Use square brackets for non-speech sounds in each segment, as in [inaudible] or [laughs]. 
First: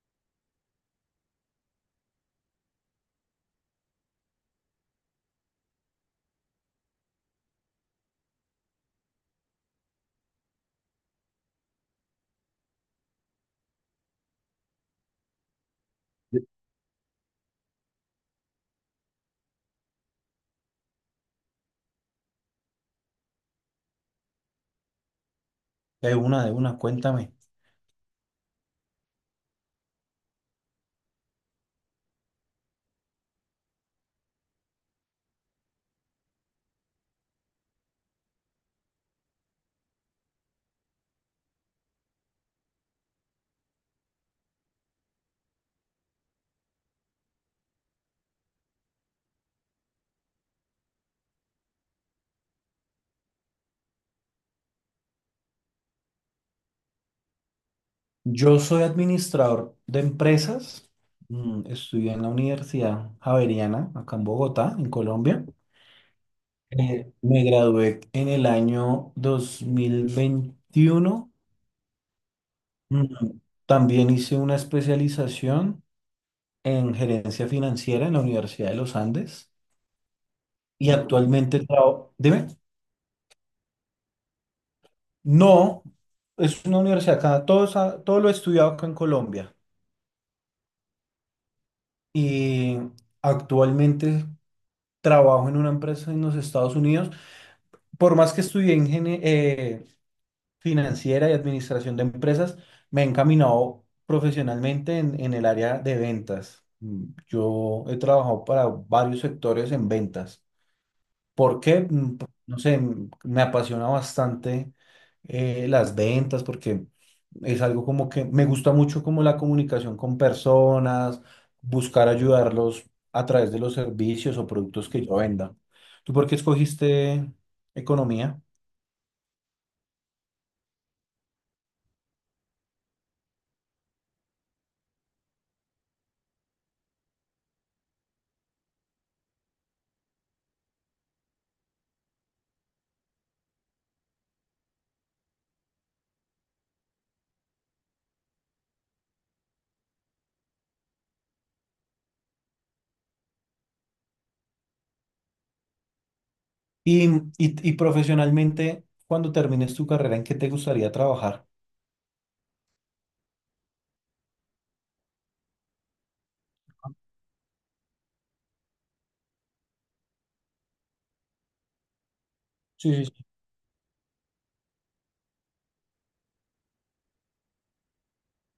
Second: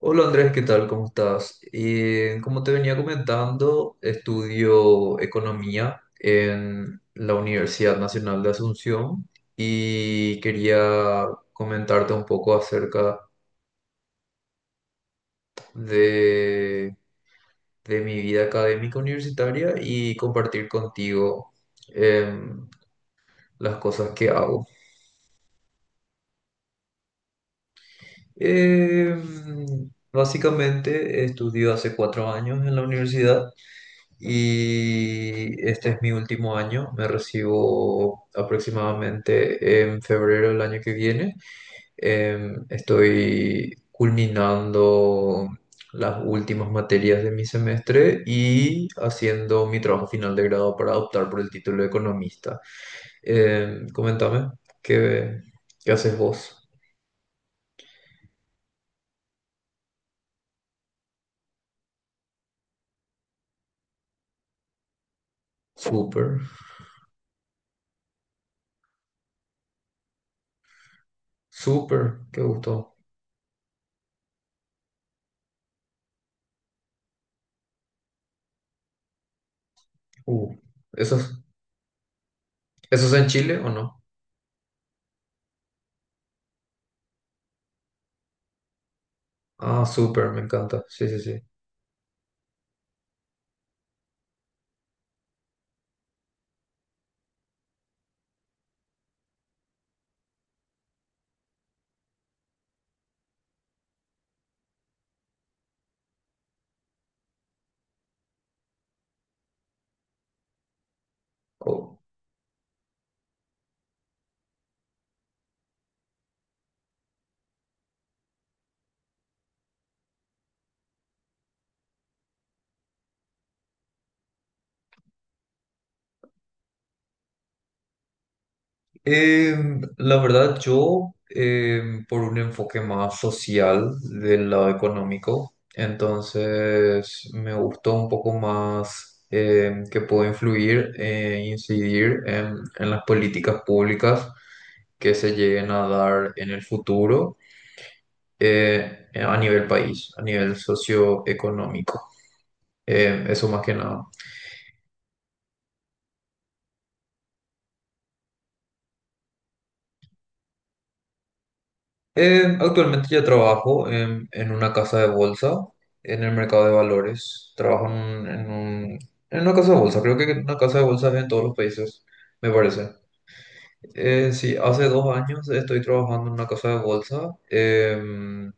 Hola Andrés, ¿qué tal? ¿Cómo estás? Como te venía comentando, estudio economía en la Universidad Nacional de Asunción y quería comentarte un poco acerca de, de mi vida académica universitaria y compartir contigo em, las cosas que hago. Cuéntame. Básicamente estudio hace 4 años en la universidad. Y este es mi último año, me recibo aproximadamente en febrero del año que viene. Estoy culminando las últimas materias de mi semestre y haciendo mi trabajo final de grado para optar por el título de economista. Comentame, ¿qué, ¿qué haces vos? Yo soy administrador de empresas. Estudié en la Universidad Javeriana, acá en Bogotá, en Colombia. Súper, Me gradué en el año 2021. súper, qué gusto. Mm, También hice una especialización en gerencia financiera en la Universidad de los Andes. Uh, Y ¿eso es, actualmente trabajo. Dime, eso es en Chile o no? no, es una universidad acá. Todo, es todo lo he estudiado acá en Colombia. Ah, súper, me encanta. Sí, sí, sí. Y actualmente trabajo en una empresa en los Estados Unidos. Por más que estudié financiera y administración de empresas, me he encaminado profesionalmente en el área de ventas. Yo he trabajado para varios sectores en ventas porque, Oh, no sé, me apasiona bastante las ventas porque es algo como que me gusta mucho como la comunicación con personas, buscar ayudarlos a través de los servicios o productos que yo venda. ¿Tú por qué escogiste economía? La verdad, yo por un enfoque más social del lado económico, entonces me gustó un poco más que puedo influir e incidir en las políticas públicas que se lleguen a dar en el futuro a nivel país, a nivel socioeconómico. Eso más que nada. Y profesionalmente, cuando termines tu carrera, ¿en qué te gustaría trabajar? Actualmente yo trabajo en una casa de bolsa, en el mercado de valores. Trabajo en, un- en un- En una casa de bolsa, creo que una casa de bolsa es en todos los países, me parece. Sí, sí, sí. Sí, hace 2 años estoy trabajando en una casa de bolsa,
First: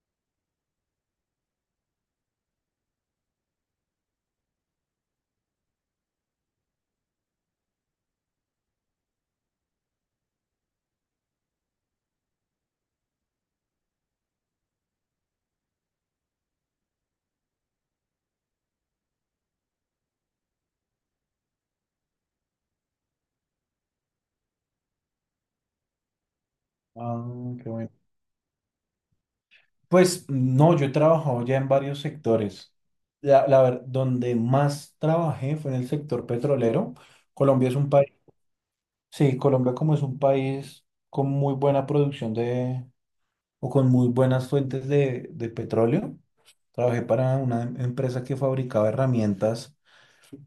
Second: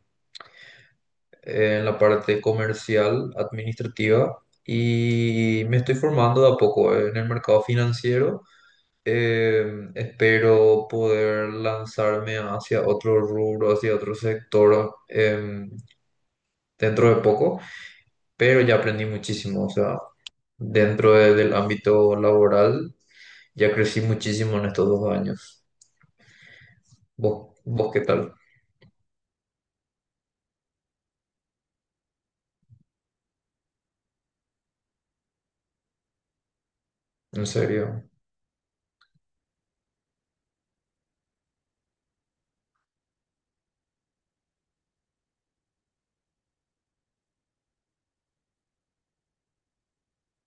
en la parte comercial, administrativa, y me estoy formando de a poco en el mercado financiero. Espero poder lanzarme hacia otro rubro, hacia otro sector. Dentro de poco, pero ya aprendí muchísimo, o sea, del ámbito laboral ya crecí muchísimo en estos 2 años. ¿Vos, Ah, qué vos bueno. qué tal? Pues no, yo he trabajado ya en varios sectores. Donde más trabajé fue en el sector petrolero. ¿En Colombia es un serio? país, sí, Colombia como es un país con muy buena producción de, o con muy buenas fuentes de petróleo. Trabajé para una empresa que fabricaba herramientas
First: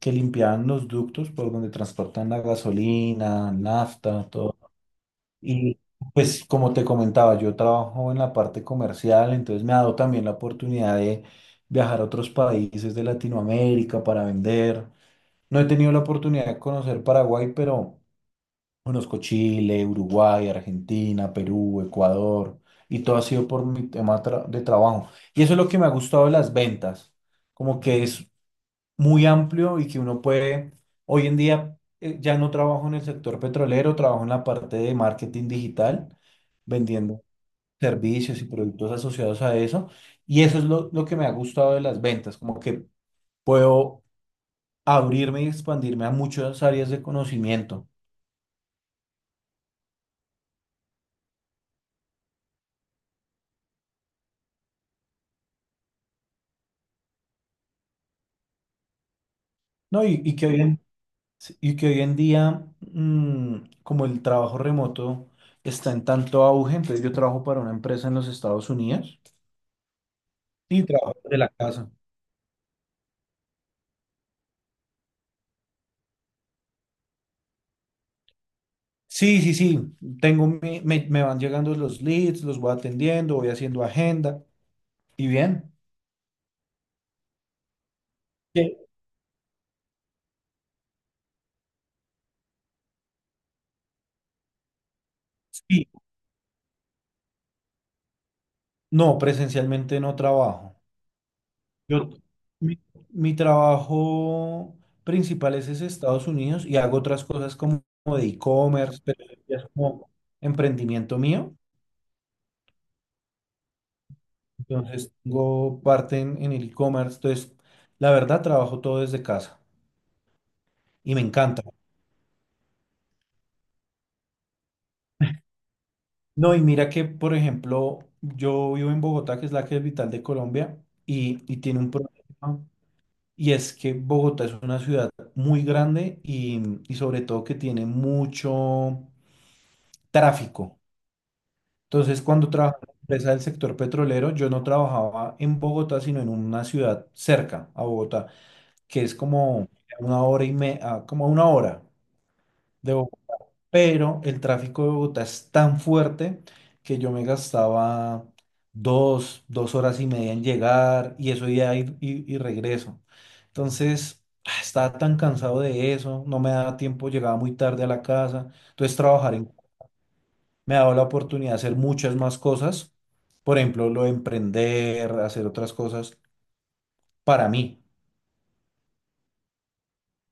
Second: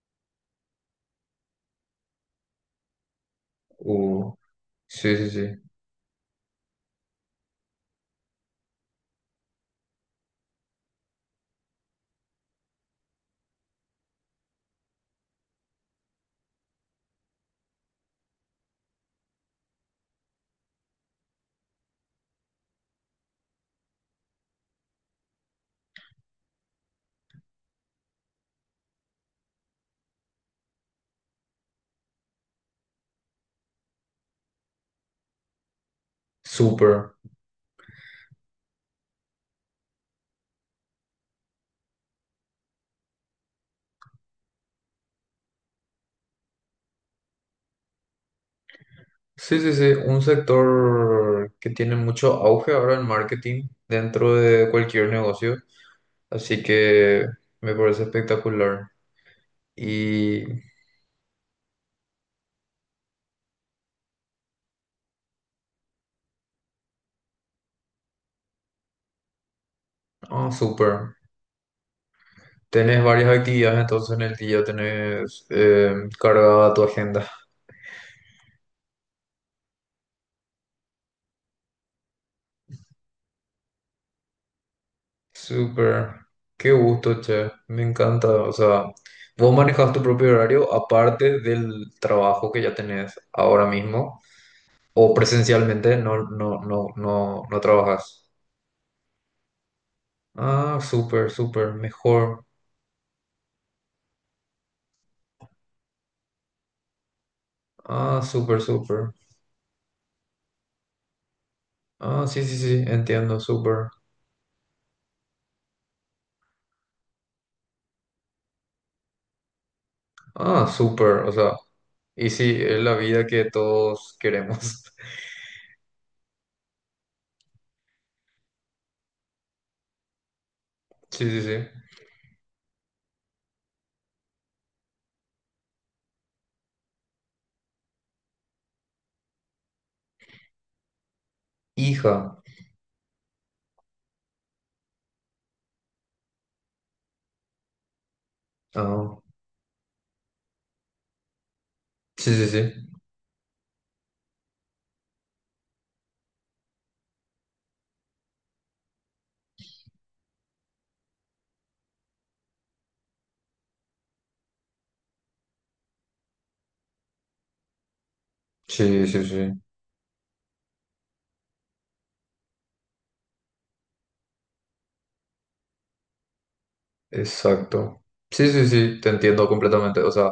que limpiaban los ductos por donde transportan la gasolina, nafta, Uh, todo. sí, sí, sí. Y pues como te comentaba, yo trabajo en la parte comercial, entonces me ha dado también la oportunidad de viajar a otros países de Latinoamérica para vender. No he tenido la oportunidad de conocer Paraguay, pero conozco Chile, Uruguay, Argentina, Perú, Ecuador, y todo ha sido por mi tema de trabajo. Y eso es lo que me ha gustado de las ventas, como que es muy amplio y que uno puede, hoy en día ya no trabajo en el sector petrolero, trabajo en la parte de marketing digital, Súper. vendiendo servicios y productos asociados a eso. Y eso es lo que me ha gustado de las ventas, como que puedo abrirme y expandirme a muchas áreas de conocimiento, Sí, sí, sí. Un sector que tiene mucho auge ahora en marketing dentro de cualquier negocio. Así que me parece espectacular. ¿no? Y, Sí, y que hoy en día, como el trabajo remoto está en tanto auge, entonces yo trabajo para una empresa en los Estados Unidos ah, y súper. trabajo de la casa. Tenés varias actividades entonces en el día, tenés cargada tu agenda. Sí, sí, sí. Me, me van llegando los leads, los voy atendiendo, voy haciendo agenda. ¿Y bien? Súper, qué gusto, che, me encanta. O sea, ¿Qué? vos manejas tu propio horario aparte del trabajo que ya tenés ahora mismo, o Sí. presencialmente no trabajas. No, presencialmente no Ah, trabajo. súper, súper, Yo, mejor. mi, mi trabajo principal es Estados Unidos y hago otras cosas como, como Ah, de súper, e-commerce, súper. pero eso ya es como emprendimiento mío. Ah, sí, sí, sí, entiendo, súper. Entonces, tengo parte en el e-commerce. Entonces, la verdad, trabajo todo desde casa Ah, súper, y me o sea, encanta. y sí, es la vida que todos queremos. [laughs] No, y mira que, por ejemplo, yo vivo en Bogotá, que es la capital de Colombia, Sí, sí, sí. y tiene un problema, y es que Bogotá es una ciudad muy grande y sobre todo que tiene mucho tráfico. Entonces, Hija. cuando trabajaba en la empresa del sector petrolero, yo no trabajaba en Bogotá, sino en una ciudad cerca a Bogotá, que es Ah, como una hora y como a una hora sí, sí, sí. de Bogotá, pero el tráfico de Bogotá es tan fuerte que yo me gastaba dos horas y media en llegar y eso ya ir y regreso. Entonces, ah, estaba tan cansado de eso, no me daba tiempo, llegaba muy tarde a la casa. Sí, sí, sí. Me ha dado la oportunidad de hacer muchas más cosas, por ejemplo, lo de emprender, hacer otras cosas para mí. Exacto. Sí, sí, sí, te entiendo completamente. O sea,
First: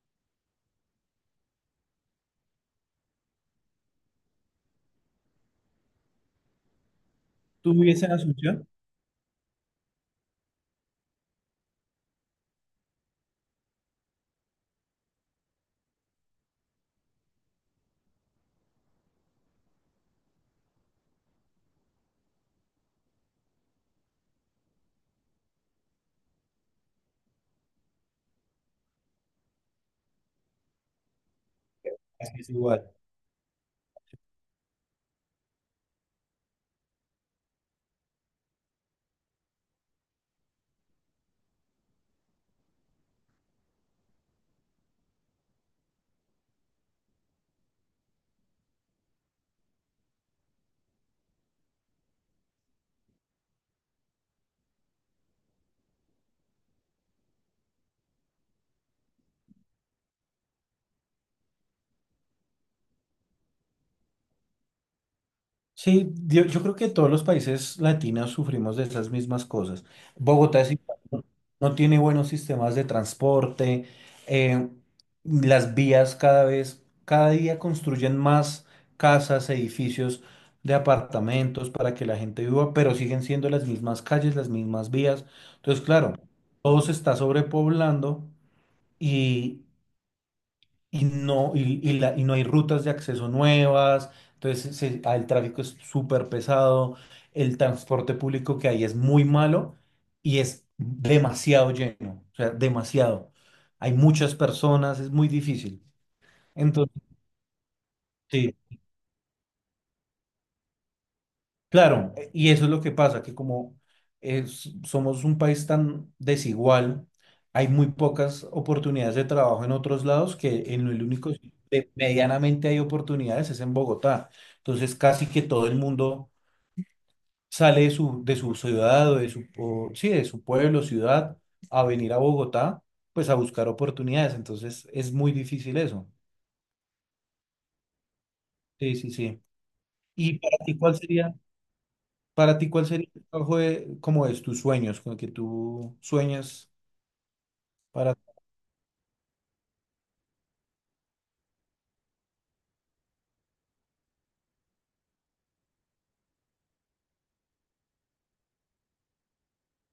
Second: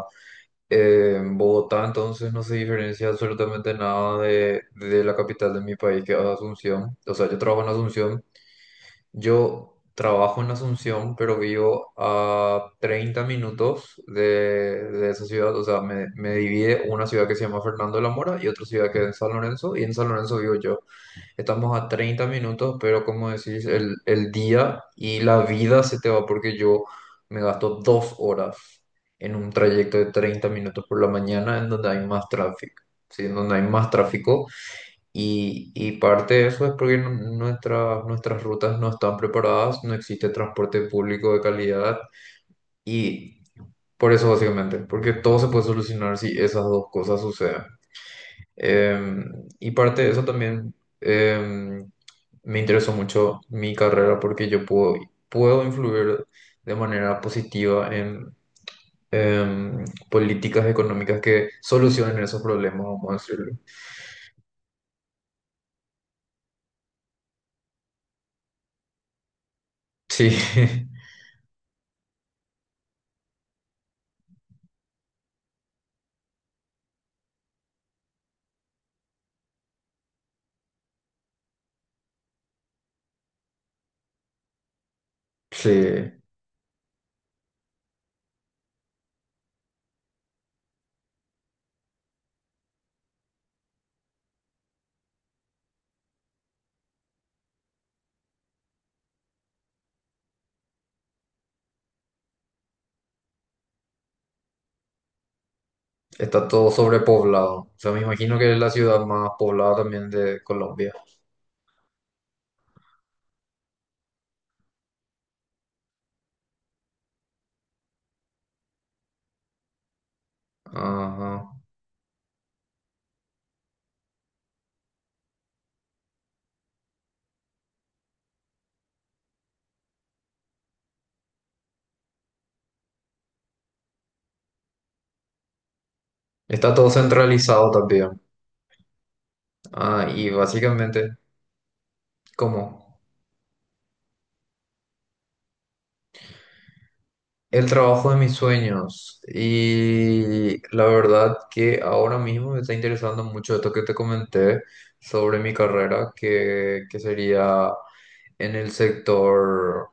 en Bogotá entonces no se diferencia absolutamente nada de la capital de mi país, que es Asunción. O sea, yo trabajo en ¿Tú vives en Asunción. Asunción? Yo trabajo en Asunción, pero vivo a 30 minutos de esa ciudad. O sea, me divide una ciudad que se llama Fernando de la Mora y otra ciudad que es en San Lorenzo. Y en San Lorenzo vivo yo. Estamos a 30 minutos, pero como decís, el día y la vida se te va porque yo me gasto 2 horas en un trayecto de 30 minutos por la mañana en donde hay más Así es tráfico, igual. ¿sí? En donde hay más tráfico. Y parte de eso es porque nuestras rutas no están preparadas, no existe transporte público de calidad y por eso básicamente, porque todo se puede solucionar si esas dos cosas suceden. Y parte de eso también em, me interesó mucho mi carrera porque yo puedo influir de manera positiva en em, políticas económicas que solucionen esos problemas, vamos a decirlo. Sí, yo creo que todos los países latinos sufrimos de esas mismas cosas. Sí, Bogotá es igual, no tiene buenos sistemas de transporte, eh, las vías cada vez, cada día construyen más casas, edificios de apartamentos para que la gente viva, pero siguen siendo las mismas calles, las mismas vías. [laughs] sí, Entonces, claro, todo se está sobrepoblando y no, y la- y no hay rutas de acceso nuevas, el tráfico es súper pesado, el transporte público que hay es muy malo y es demasiado lleno, o sea, demasiado. Hay muchas personas, es muy difícil. está todo Entonces, sobrepoblado. O sea, me imagino que sí. es la ciudad más poblada también de Colombia. Claro, y eso es lo que pasa, que somos un país tan desigual, hay muy pocas oportunidades de trabajo en otros lados, que en el Ajá. único sitio que medianamente hay oportunidades es en Bogotá. Entonces casi que todo el mundo sale de de su ciudad o de sí, de su pueblo, ciudad, a venir a Bogotá, pues a buscar oportunidades. Entonces es muy difícil eso. Está todo centralizado también. Sí, sí, sí. Ah, y ¿Y para ti cuál básicamente, sería? Para ti, ¿cuál ¿cómo? sería el trabajo de, como es tus sueños, con el que tú sueñas El trabajo de para... mis sueños. Y la verdad que ahora mismo me está interesando mucho esto que te comenté sobre mi carrera, que sería en el sector,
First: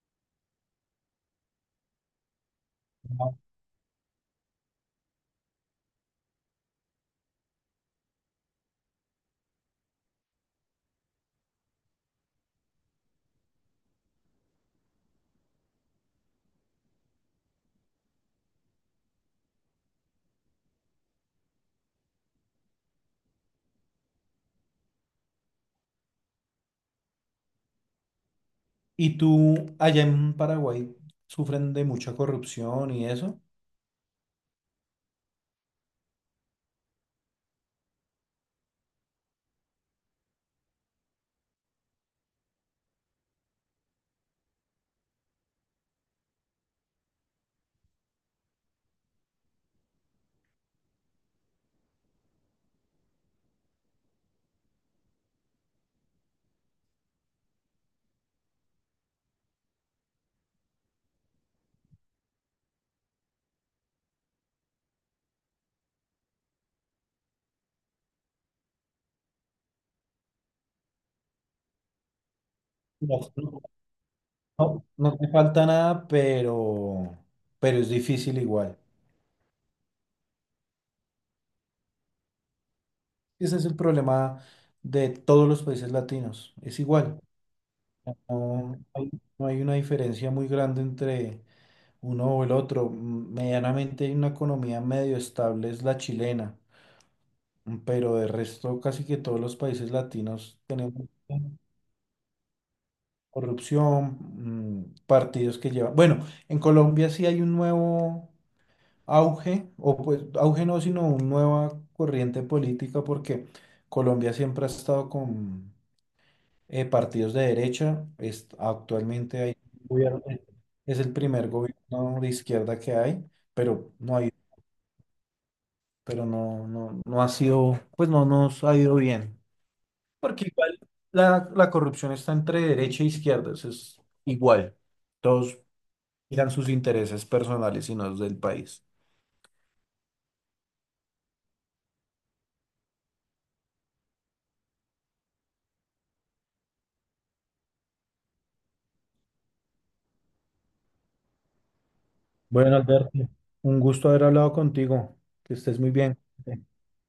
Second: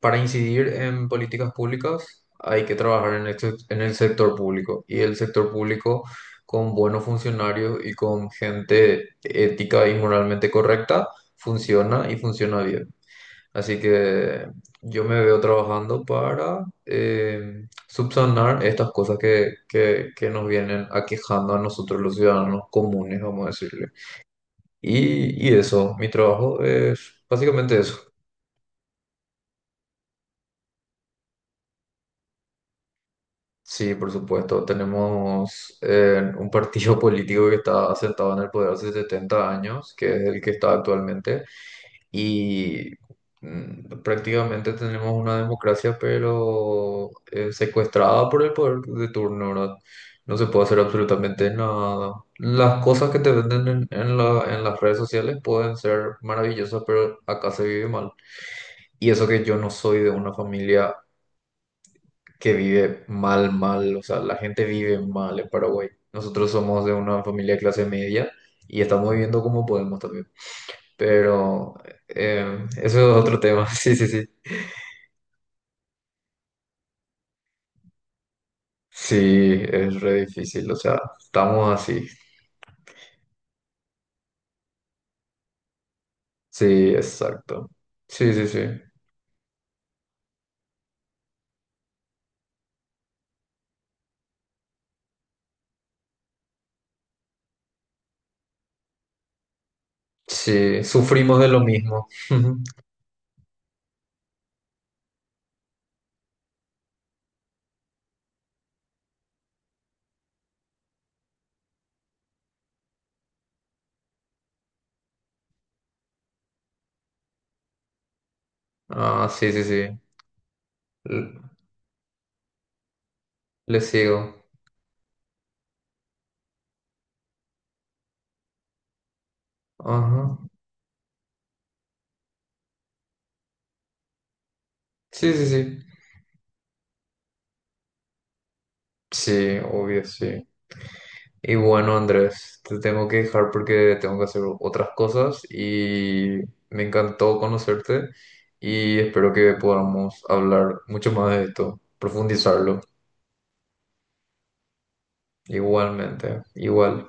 para incidir en políticas públicas, hay que trabajar en en el sector público. Y el sector público con buenos funcionarios y con gente ética y moralmente correcta funciona y funciona bien. Así que yo me veo trabajando para subsanar estas cosas que nos vienen aquejando a nosotros los ciudadanos comunes, vamos a decirle. Y eso, mi trabajo es básicamente eso. Y tú allá en Paraguay sufren de mucha corrupción y eso. Sí, por supuesto. Tenemos un partido [laughs] político que está sentado en el poder hace 70 años, que es el que está actualmente, y prácticamente tenemos una democracia, pero secuestrada por el poder de turno, ¿verdad? No se puede hacer absolutamente nada. Las cosas que te venden en las redes sociales pueden ser maravillosas, pero acá se vive mal. Y eso que yo no soy de una familia que vive mal, mal, o sea, la gente vive mal en Paraguay. Nosotros somos de una familia de clase media y estamos viviendo como podemos también. Pero eso es No, otro tema, [laughs] sí, sí, sí. No te falta nada, pero es difícil igual. Sí, es re difícil, o sea, estamos así. Ese es el problema de todos los países latinos. Es Sí, igual. exacto. Sí, sí, sí. No hay, no hay una diferencia muy grande entre uno o el otro. Medianamente hay una economía medio estable, es la chilena, pero de resto casi que todos los países latinos Sí, tenemos sufrimos de lo mismo. [laughs] corrupción, partidos que llevan... Bueno, en Colombia sí hay un nuevo auge, o pues auge no, sino una nueva corriente política porque Colombia siempre ha estado con partidos de derecha, Ah, actualmente sí, hay sí, un sí. gobierno, es el primer L- gobierno de izquierda que hay, Le pero no sigo. hay, pero no ha sido, pues no nos ha ido bien. Ajá. Porque igual la corrupción está entre derecha e izquierda, eso es igual. Sí, sí, Todos sí. miran sus intereses personales y no los del país. Sí, obvio, sí. Y bueno, Andrés, te tengo que dejar porque tengo que hacer otras cosas y me encantó conocerte y espero que podamos hablar mucho más de esto, Bueno, profundizarlo. Alberto, un gusto haber hablado contigo. Que estés muy bien. Igualmente, igual.